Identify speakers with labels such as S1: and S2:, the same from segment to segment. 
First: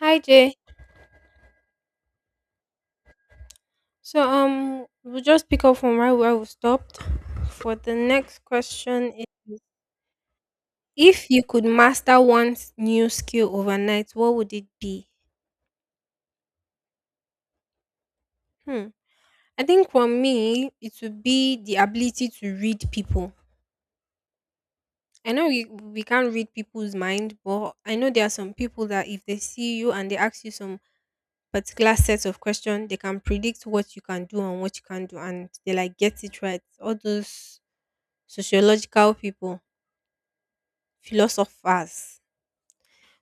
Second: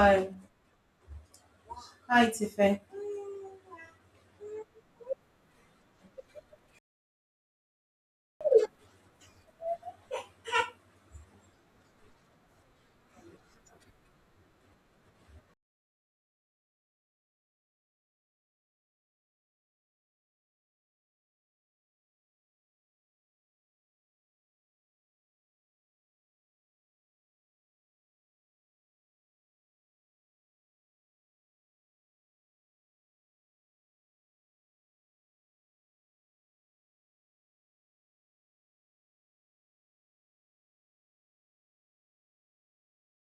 S1: Hi Jay.
S2: Hi, Tife.
S1: So we'll just pick up from right where we stopped. For the next question is if you could master one new skill overnight, what would it be? Hmm. I think for me it would be the ability to read people. I know we can't read people's mind, but I know there are some people that if they see you and they ask you some particular sets of questions, they can predict what you can do and what you can't do and they like get it right. All those sociological people philosophers.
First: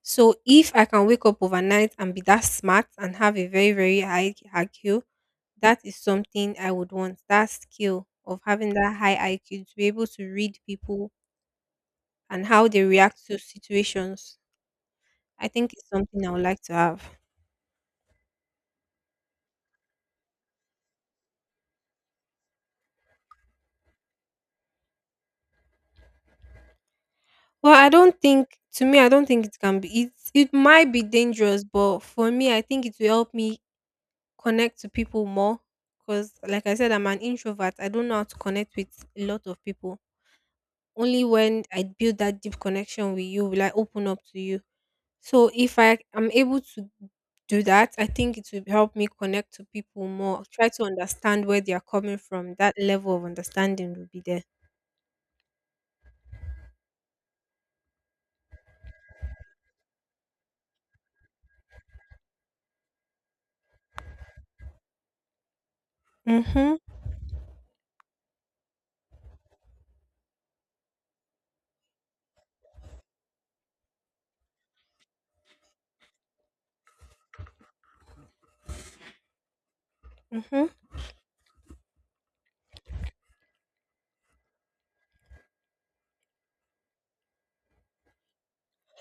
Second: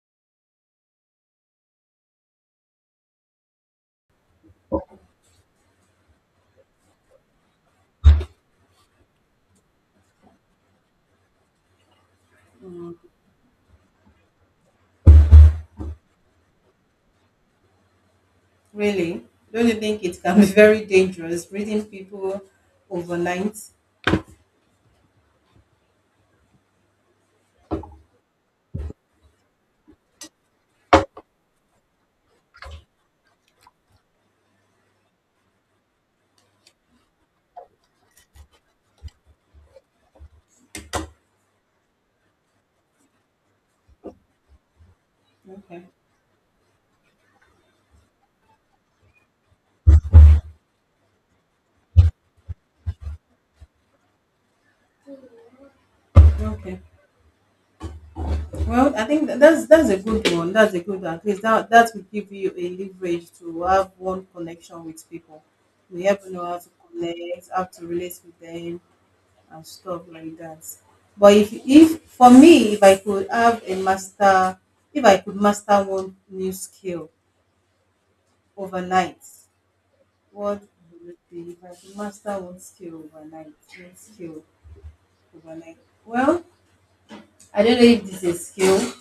S1: So if I can wake up overnight and be that smart and have a very, very high IQ, that is something I would want. That skill of having that high IQ to be able to read people and how they react to situations. I think it's something I would like to have.
S2: Really? Don't you think it can be very dangerous reading people overnight?
S1: Well, I don't think to me, I don't think it can be it might be dangerous, but for me, I think it will help me connect to people more. Because like I said, I'm an introvert. I don't know how to connect with a lot of people. Only when I build that deep connection with you will I open up to you. So if
S2: Okay.
S1: I am able to do that, I think it will help me connect to people more. Try to understand where they are coming from. That level of understanding will be there.
S2: Okay. Well, I think that's a good one. That's a good one. At least that will give you a leverage to have one connection with people. We have to know how to
S1: Mhm.
S2: connect, how to relate with them, and stuff like that. But if for me, if I could have a master, if I could master one new skill overnight, what
S1: Mhm.
S2: would it be? If I could master one skill overnight, one skill overnight. Well, I don't know if this is a skill.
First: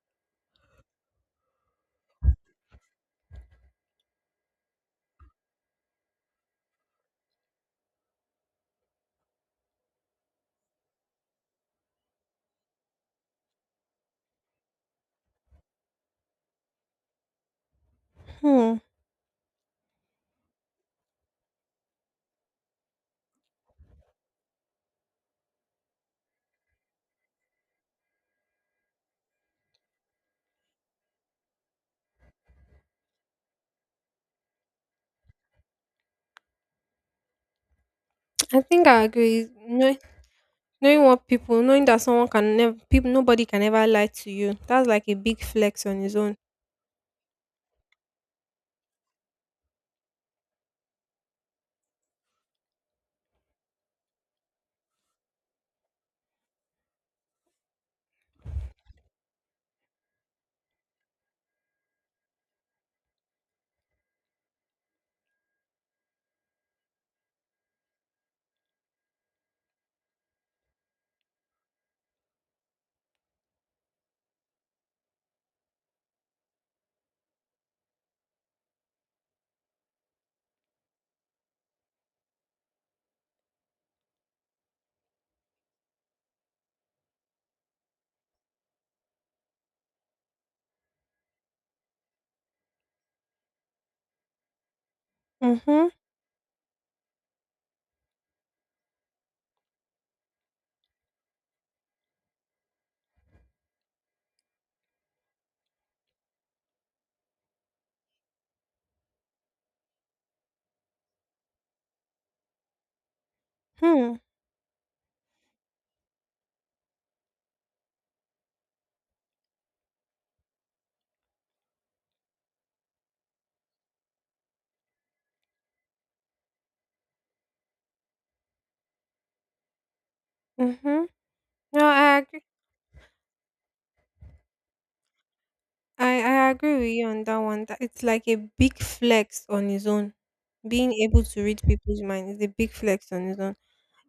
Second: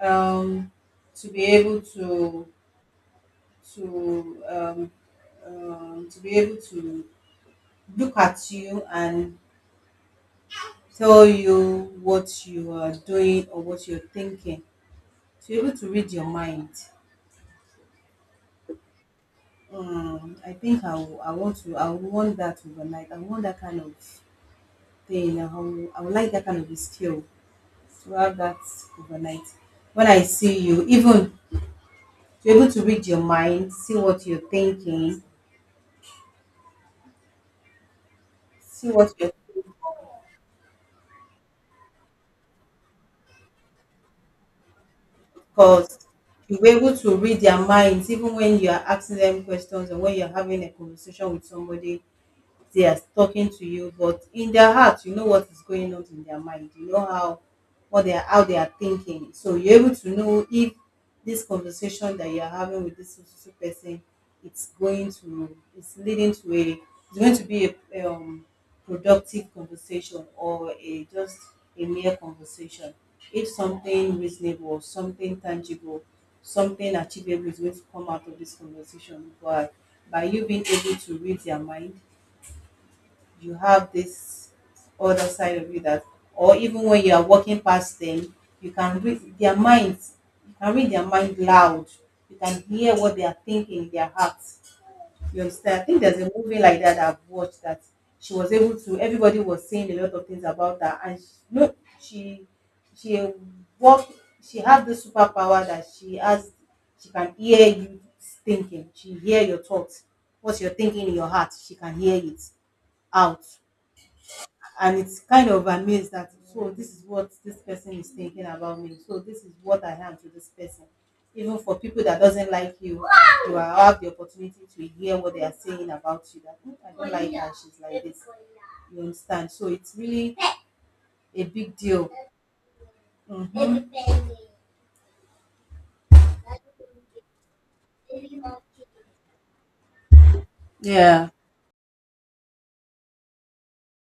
S2: Um, to be able to to um, to be able to look at you and tell you what you are doing or what you're thinking. To be able to read your mind,
S1: Hmm.
S2: I think I would want that overnight. I want that kind of thing. I would like that kind of a skill to have that overnight. When I see you, even to be able to read your mind, see what you're thinking,
S1: I think
S2: see
S1: I
S2: what your
S1: agree. Knowing what people, knowing that someone can never, people, nobody can ever lie to you. That's like a big flex on
S2: thoughts,
S1: his own.
S2: you were able to read their minds even when you are asking them questions or when you're having a conversation with somebody. They are talking to you, but in their heart you know what is going on in their mind, you know how what they are, how they are thinking, so you're able to know if this conversation that you're having with this so person, it's leading to a, it's going to be a productive conversation or a just a mere conversation, if something reasonable, something tangible, something achievable is going to come out of this conversation by you being able to read their mind. You have this other side of you that, or even when you are walking past them, you can read their minds. You can read their mind loud. You can hear what they are thinking in their hearts. You understand? I
S1: Mhm.
S2: think there's a movie like that I've watched that she was able to. Everybody was saying a lot of things about her, and she, no, she she walked. She had the superpower that she has. She can hear you thinking. She hear your thoughts. What you're thinking in your heart, she can hear it out,
S1: Hmm.
S2: and it's kind of amazed that so this is what this person is thinking about me, so this is what I am to this person. Even for people that doesn't like you, have the opportunity to hear what they are saying about you, that "Hmm, I don't like her, she's like this." You understand? So it's really
S1: Mhm.
S2: a big
S1: No,
S2: deal.
S1: I agree.
S2: Mhm.
S1: I agree with you on that one. That it's like a big flex on his own. Being able
S2: Yeah,
S1: to read people's mind is a big flex on his own.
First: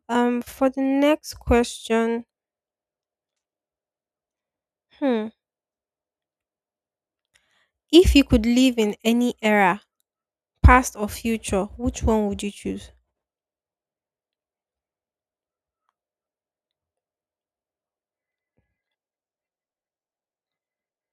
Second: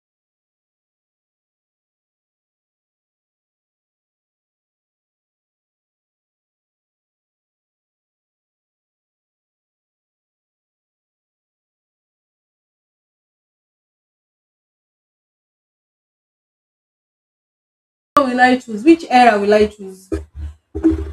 S1: For the next question, hmm, if you could live in any era, past or future, which one would you choose?
S2: so will I choose, which era will I choose?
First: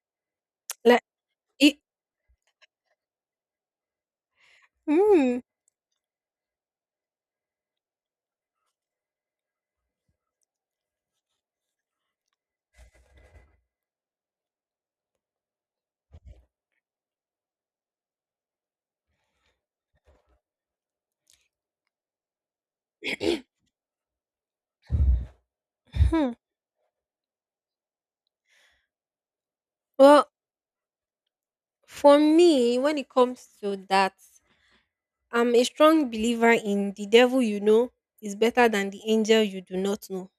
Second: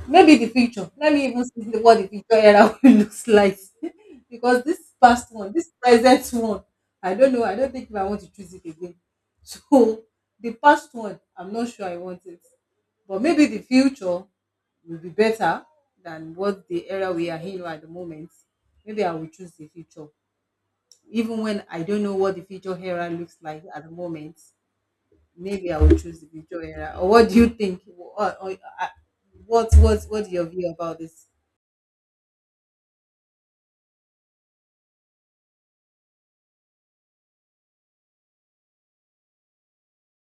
S2: Maybe the picture.
S1: Like
S2: Let me even see
S1: it.
S2: what the picture era will looks like. Because this past
S1: Mm.
S2: one, this present one, I don't know. I don't think if I want to choose it again. So the past one, I'm not sure I want it. But maybe the future will be better than what the era we are in right at the moment. Maybe I will choose the future. Even when I don't know what the future era looks like at the moment, maybe I would choose the
S1: Hmm.
S2: Victor era. Or what do you think? Uh, what what
S1: Well,
S2: what's your view about this?
S1: for me, when it comes to that, I'm a strong believer in the devil you know is better than the angel you do not know.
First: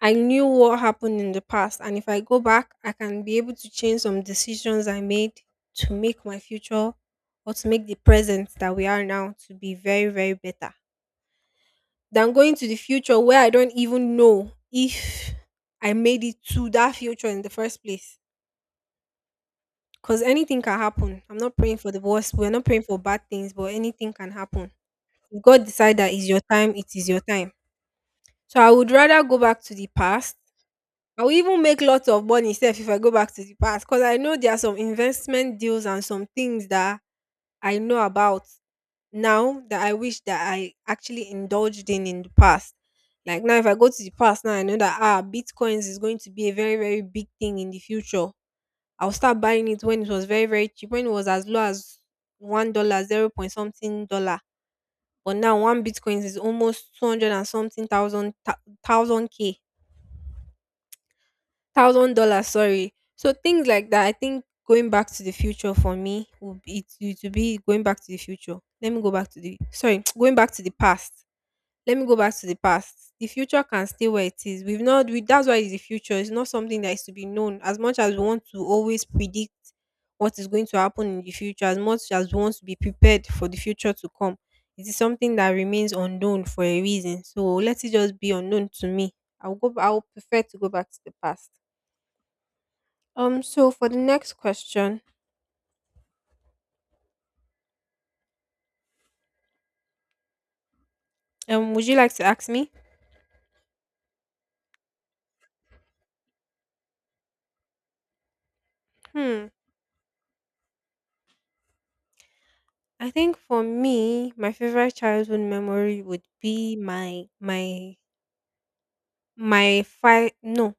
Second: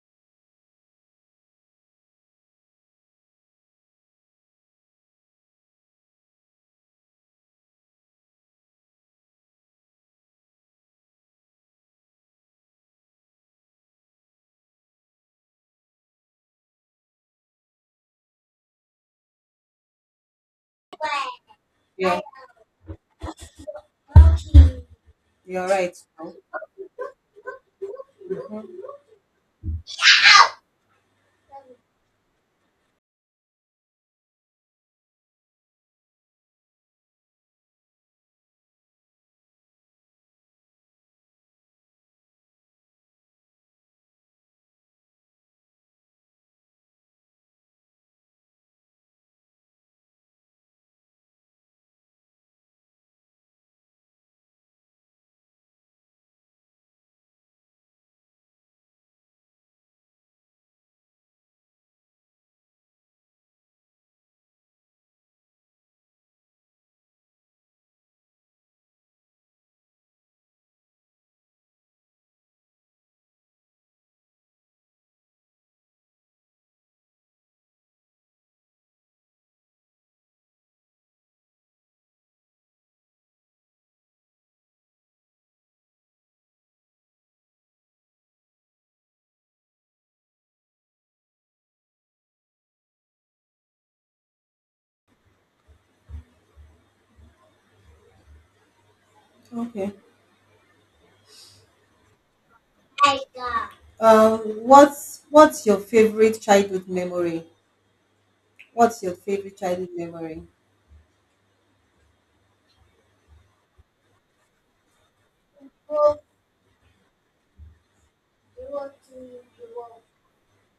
S1: I knew what happened in the past, and if I go back, I can be able to change some decisions I made to make my future or to make the present that we are now to be very, very better than going to the future where I don't even know if I made it to that future in the first place. Because anything can happen. I'm not praying for the
S2: Yeah,
S1: worst. We're not praying for bad things, but anything can happen. If God
S2: you're right.
S1: decide that it's your time, it is your time. So I
S2: Mhm.
S1: would rather go back to the past. I will even make lots of money sef if I go back to the past because I know there are some investment deals and some things that I know about now that I wish that I actually indulged in the past. Like now, if I go to the past now, I know that bitcoins is going to be a very very big thing in the future. I'll start buying it when it was very very cheap, when it was as low as $1, 0 point something dollar. But now one bitcoin is almost 200 and something thousand thousand k $1,000 sorry, so things like that. I think going back to the future for me would be it to be going back to the future, let me go back to the sorry, going back to the past, let me go back to the past. The future can stay where it is, we've not we, that's why it's the future. It's not something that is to be known. As much as we want to always predict what is going to happen in the future, as much as we want to be prepared for the future to come, it is something that remains unknown for a reason, so let it just be unknown to me. I will prefer to go back to the past. So for the next question,
S2: Okay.
S1: would you like to ask me?
S2: What's your favorite childhood memory? What's your
S1: Hmm.
S2: favorite childhood memory?
S1: I think for me, my favorite childhood memory would be my five. No,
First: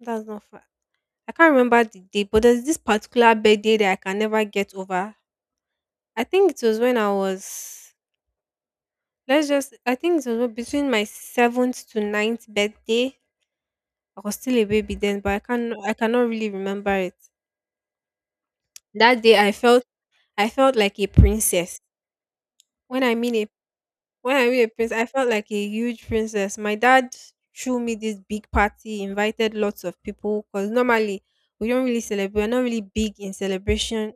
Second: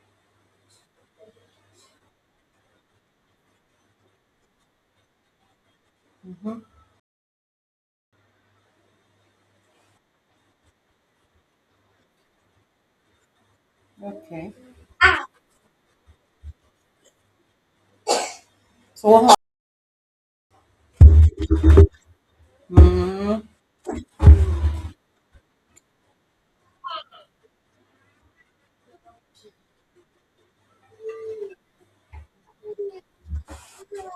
S1: that's not five. I can't remember the date, but there's this particular birthday that I can never get over. I think
S2: Mhm.
S1: it was when I was let's just. I think it was between my seventh to ninth birthday. I was
S2: Okay.
S1: still a baby then, but I cannot really remember it.
S2: So
S1: That
S2: what?
S1: day, I felt like a princess. When I mean
S2: Mm.
S1: a When I we a prince? I felt like a huge princess. My dad threw me this big party, invited lots of people because normally we don't really celebrate. We're not really big in celebration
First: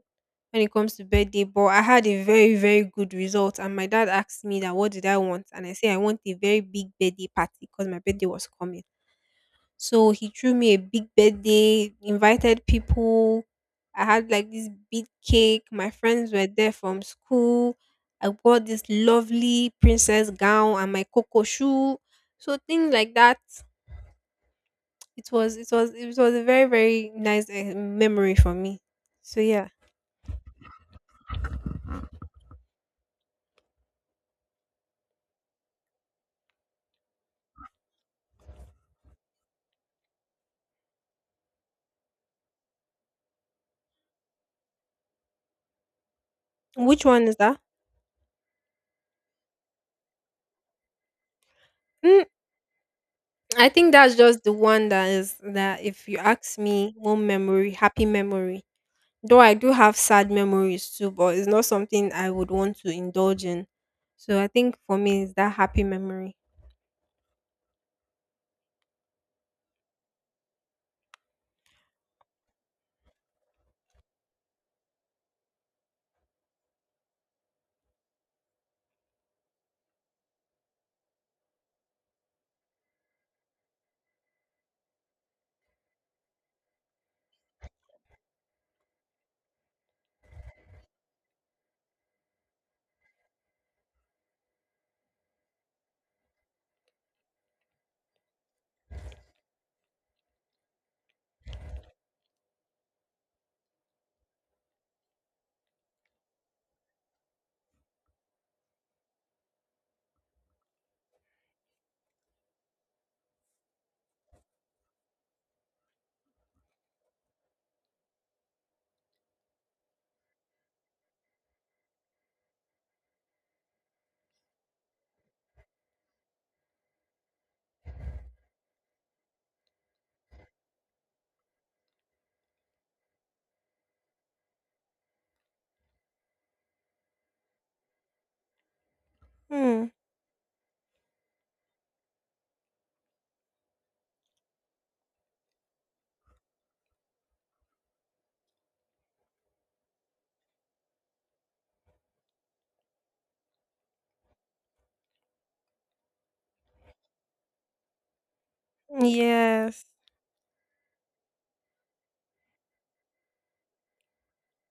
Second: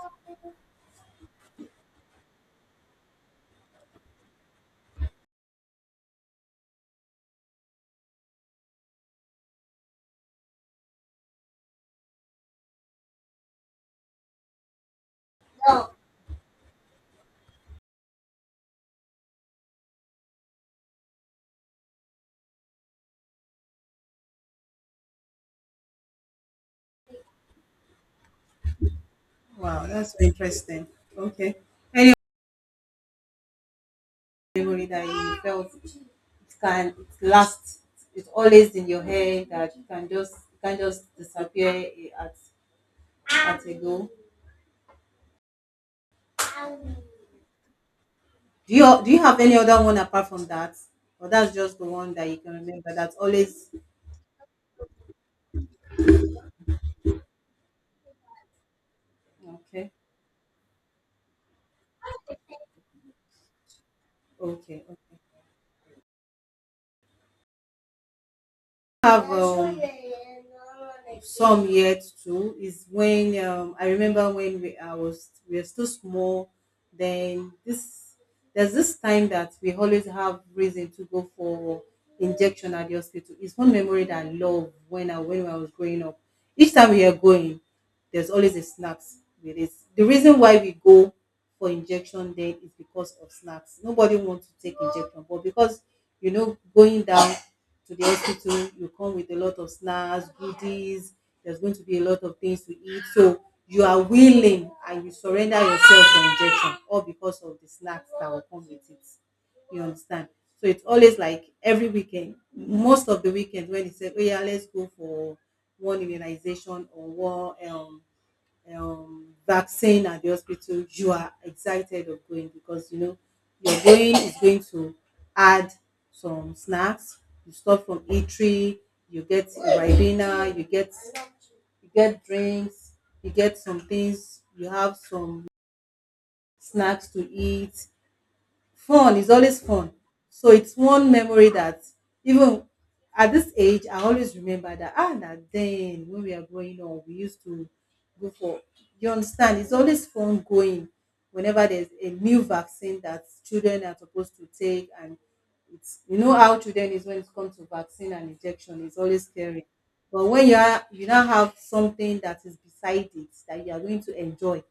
S1: when it comes to birthday, but I had a very, very good result. And my dad asked me that what did I want? And I said I want a very big birthday party because my birthday was coming. So he threw me a big birthday, invited people. I had like this big cake. My friends were there from school. I wore this lovely princess gown and my coco shoe. So things like that. It was a very very nice memory for me. So yeah,
S2: Wow, that's so interesting. Okay. Any memory that you felt it lasts, it's always in your head that you can just disappear, eh, at a go.
S1: which one is that?
S2: Do you do you have any other one apart from that, or that's just the one
S1: Mm,
S2: that you can remember that's
S1: I
S2: always.
S1: think that's just the one that is that if you ask me, one memory, happy memory. Though I do
S2: Okay,
S1: have sad memories too, but it's not something I would want to indulge in. So I think
S2: okay.
S1: for me it's that happy memory.
S2: Have some yet too is when I remember when we I was we were still small. Then this, there's this time that we always have reason to go for injection at the hospital. It's one memory that I love when I was growing up. Each time we are going, there's always a snacks with it. The reason why we go for injection then is because of snacks. Nobody wants to take injection, but because you know, going down to the hospital, you come with a lot of snacks, goodies, there's going to be a lot of things to eat. So you are willing and you surrender yourself for injection, all because of the snacks that will come with it. You understand? So it's always like every weekend, most of the weekends, when they say, oh yeah, let's go for one immunization or one vaccine at the hospital, you are excited of going because you know you're going is going to add some snacks. You stop from eatery, you get a ribena, you get drinks, you get some things, you have some snacks to eat. Fun is always
S1: Hmm.
S2: fun. So it's one memory that even at this age I always remember, that ah, now then when we are growing up we used to go for, you understand, it's always fun going whenever there's a new vaccine that children are supposed to take. And it's, you know how children is when it comes to vaccine and injection, it's always scary,
S1: Yes.
S2: but when you now have something that is beside it that you are going to enjoy,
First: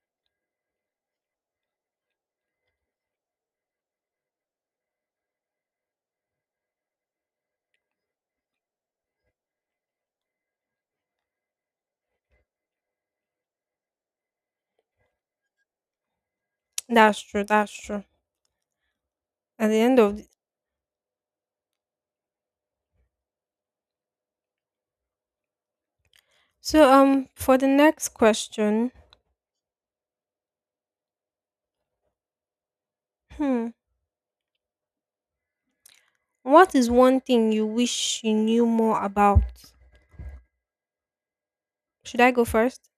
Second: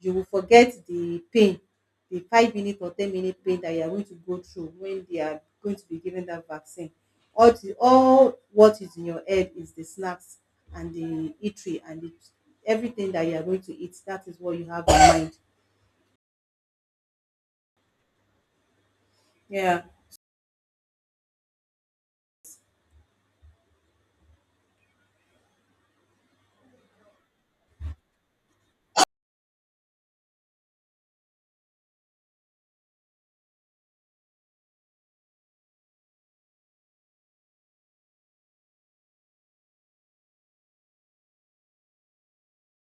S2: you will forget the pain, the 5 minute or 10 minute pain that you are going to go through when they are going to be given that vaccine. All what is in your head is the snacks and the eatery and the, everything that you are going to eat. That is what you have in mind.
S1: That's true, that's true. At the
S2: Yeah.
S1: end of the- So for the next question, hmm, what is one thing you wish you knew more about? Should I go first?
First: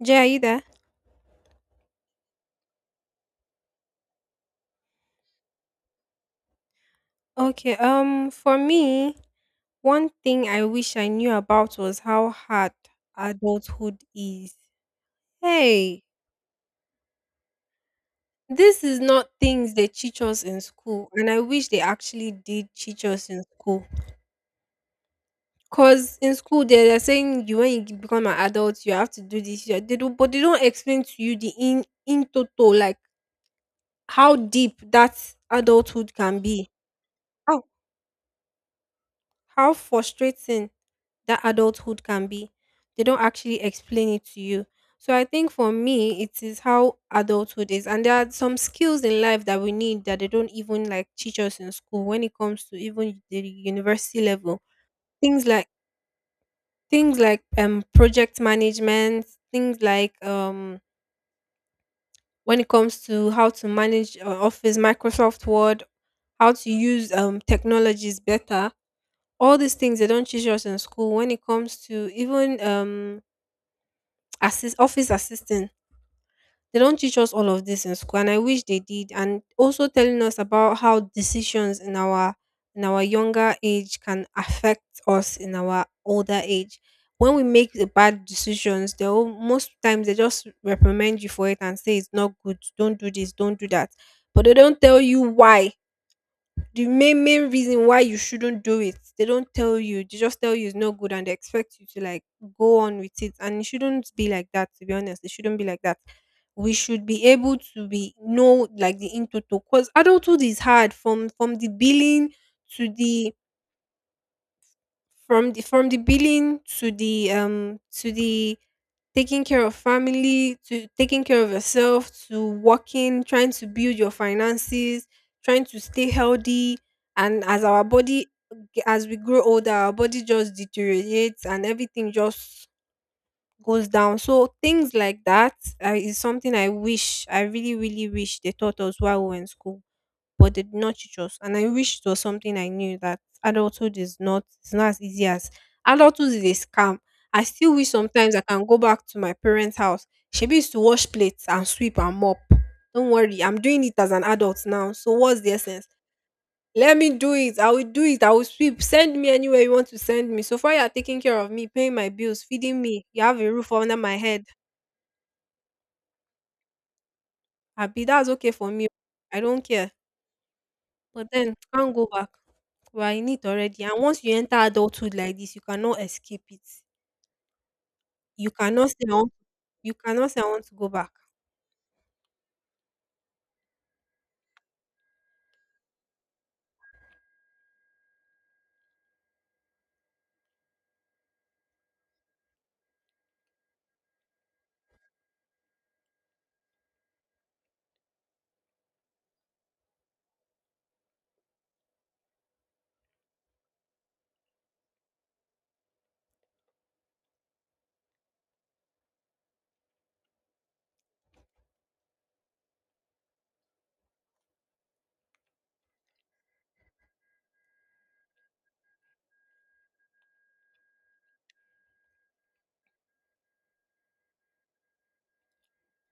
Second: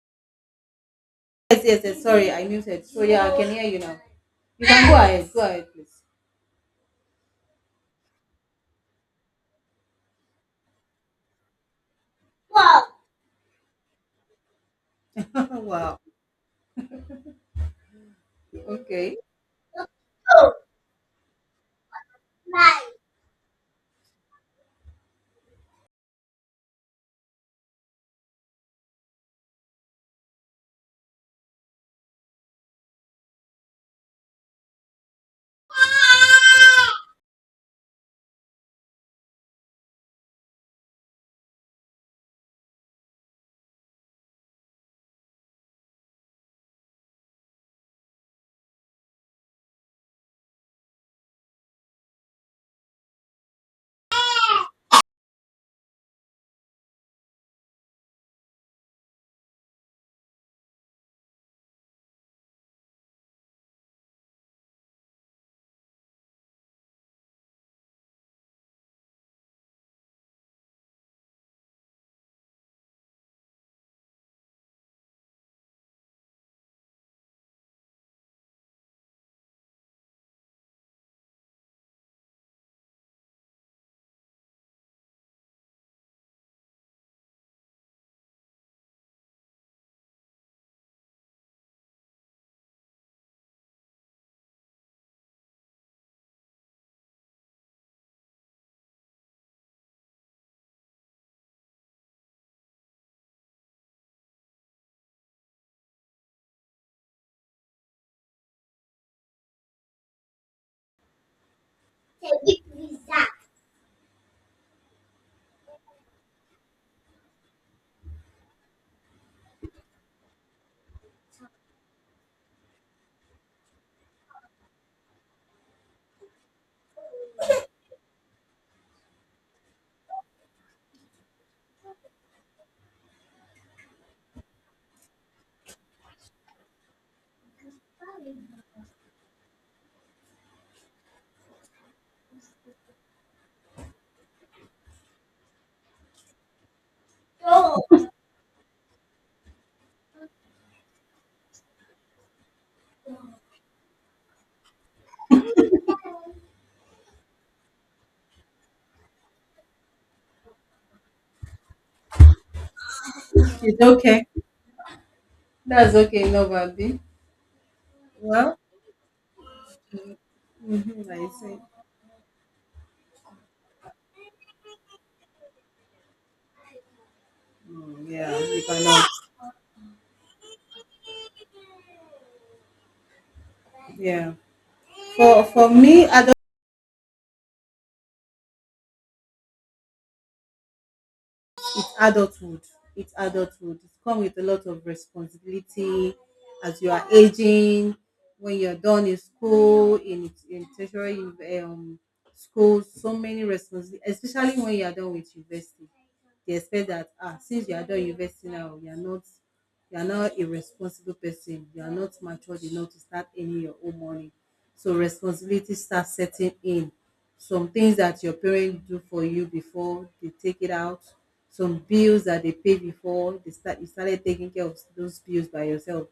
S1: Jay, are you there?
S2: Yes. Sorry, I muted. So yeah, I can hear you now. You can go ahead. Go ahead, please.
S1: Okay, for me, one thing I wish I knew about was how hard
S2: Wow.
S1: adulthood is.
S2: Wow.
S1: Hey, this is
S2: Okay.
S1: not things they teach us
S2: Oh
S1: in school, and I wish they actually did
S2: my.
S1: teach us in school. Cause in school they are saying you when you become an adult you have to do this. You have- They do, but they don't explain to you the in total like how deep that adulthood can be. How how frustrating that adulthood can be. They don't actually explain it to you. So I think for me, it is how adulthood is. And there are some skills in life that we need that they don't even like teach us in school when it comes to even the university level. Things like things like project management, things like when it comes to how to manage Office, Microsoft Word, how to use technologies better, all these things they don't teach us in school when it comes to even assist office assistant. They don't teach us all of this in school, and I wish they did. And also telling us about how decisions in our younger age can affect us in our older age. When we make the bad decisions, they will, most times they just reprimand you for it and say it's not good. Don't do this. Don't do that. But they don't tell you why the main main reason why you shouldn't do it, they don't tell you, they just tell you it's no good and they expect you to like go on with it, and it shouldn't be like that, to be honest, it shouldn't be like that. We should be able to be know like the into because adulthood is hard from the billing
S2: Can you
S1: to
S2: please that?
S1: the from the from the billing to the taking care of family, to taking care of yourself, to working, trying to build your finances, trying to stay healthy, and as our body as we grow older our body just deteriorates and everything just goes down, so things like that is something I really really wish they taught us while we were in school, but they did not teach us. And I wish it was something I knew that adulthood is not, it's not as easy as adulthood is a scam. I still
S2: Oh.
S1: wish sometimes I can go back to my parents' house. She used to wash plates and sweep and mop. Don't worry, I'm doing it as an adult now. So what's the essence? Let me do it. I will do it. I will sweep. Send me anywhere you want to send me. So far, you are taking care of me, paying my bills, feeding me. You have a roof
S2: It's
S1: under my
S2: okay.
S1: head.
S2: That's okay, No Novadi.
S1: Abi, that's okay
S2: Well,
S1: for me. I don't care.
S2: mm-hmm, I
S1: But then,
S2: see.
S1: can't go back. We are in it already, and once you enter adulthood like this, you cannot escape it.
S2: Mm, yeah,
S1: You
S2: you
S1: cannot say
S2: cannot.
S1: I want you cannot say I want to go back.
S2: Yeah. For me, at it's adulthood. It's adulthood. It's come with a lot of responsibility as you are aging. When you're done in school, in tertiary um, school, so many responsibilities, especially when you are done with university. They expect that ah, since you are done university now, you are not a responsible person. You are not matured enough to start earning your own money. So responsibility starts setting in. Some things that your parents do for you before, they take it out, some bills that they paid before, they start, you started taking care of those bills by yourself,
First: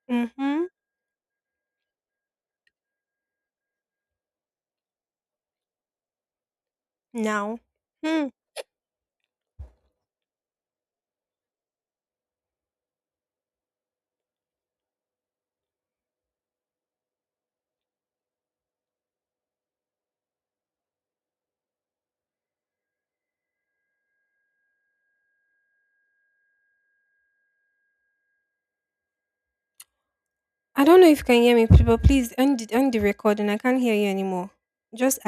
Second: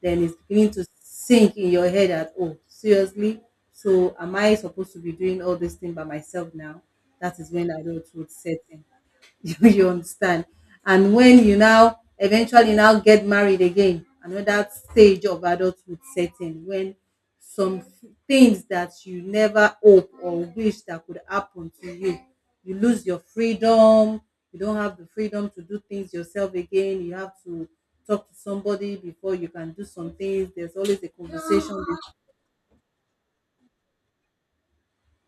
S2: then it's
S1: Mm-hmm.
S2: beginning to sink in your head that, oh seriously, so am I supposed to be doing all this thing by myself now? That is
S1: Now.
S2: when
S1: Hmm.
S2: adulthood set in. You understand? And when you now eventually now get married, again, another stage of adulthood setting when some things that you never hope or wish that could happen to you. You lose your freedom, you don't have the freedom to do things yourself again, you have to talk to somebody before you can do some things. There's
S1: I don't
S2: always
S1: know
S2: a
S1: if you can hear me,
S2: conversation
S1: but please end the recording. I can't hear you anymore. Just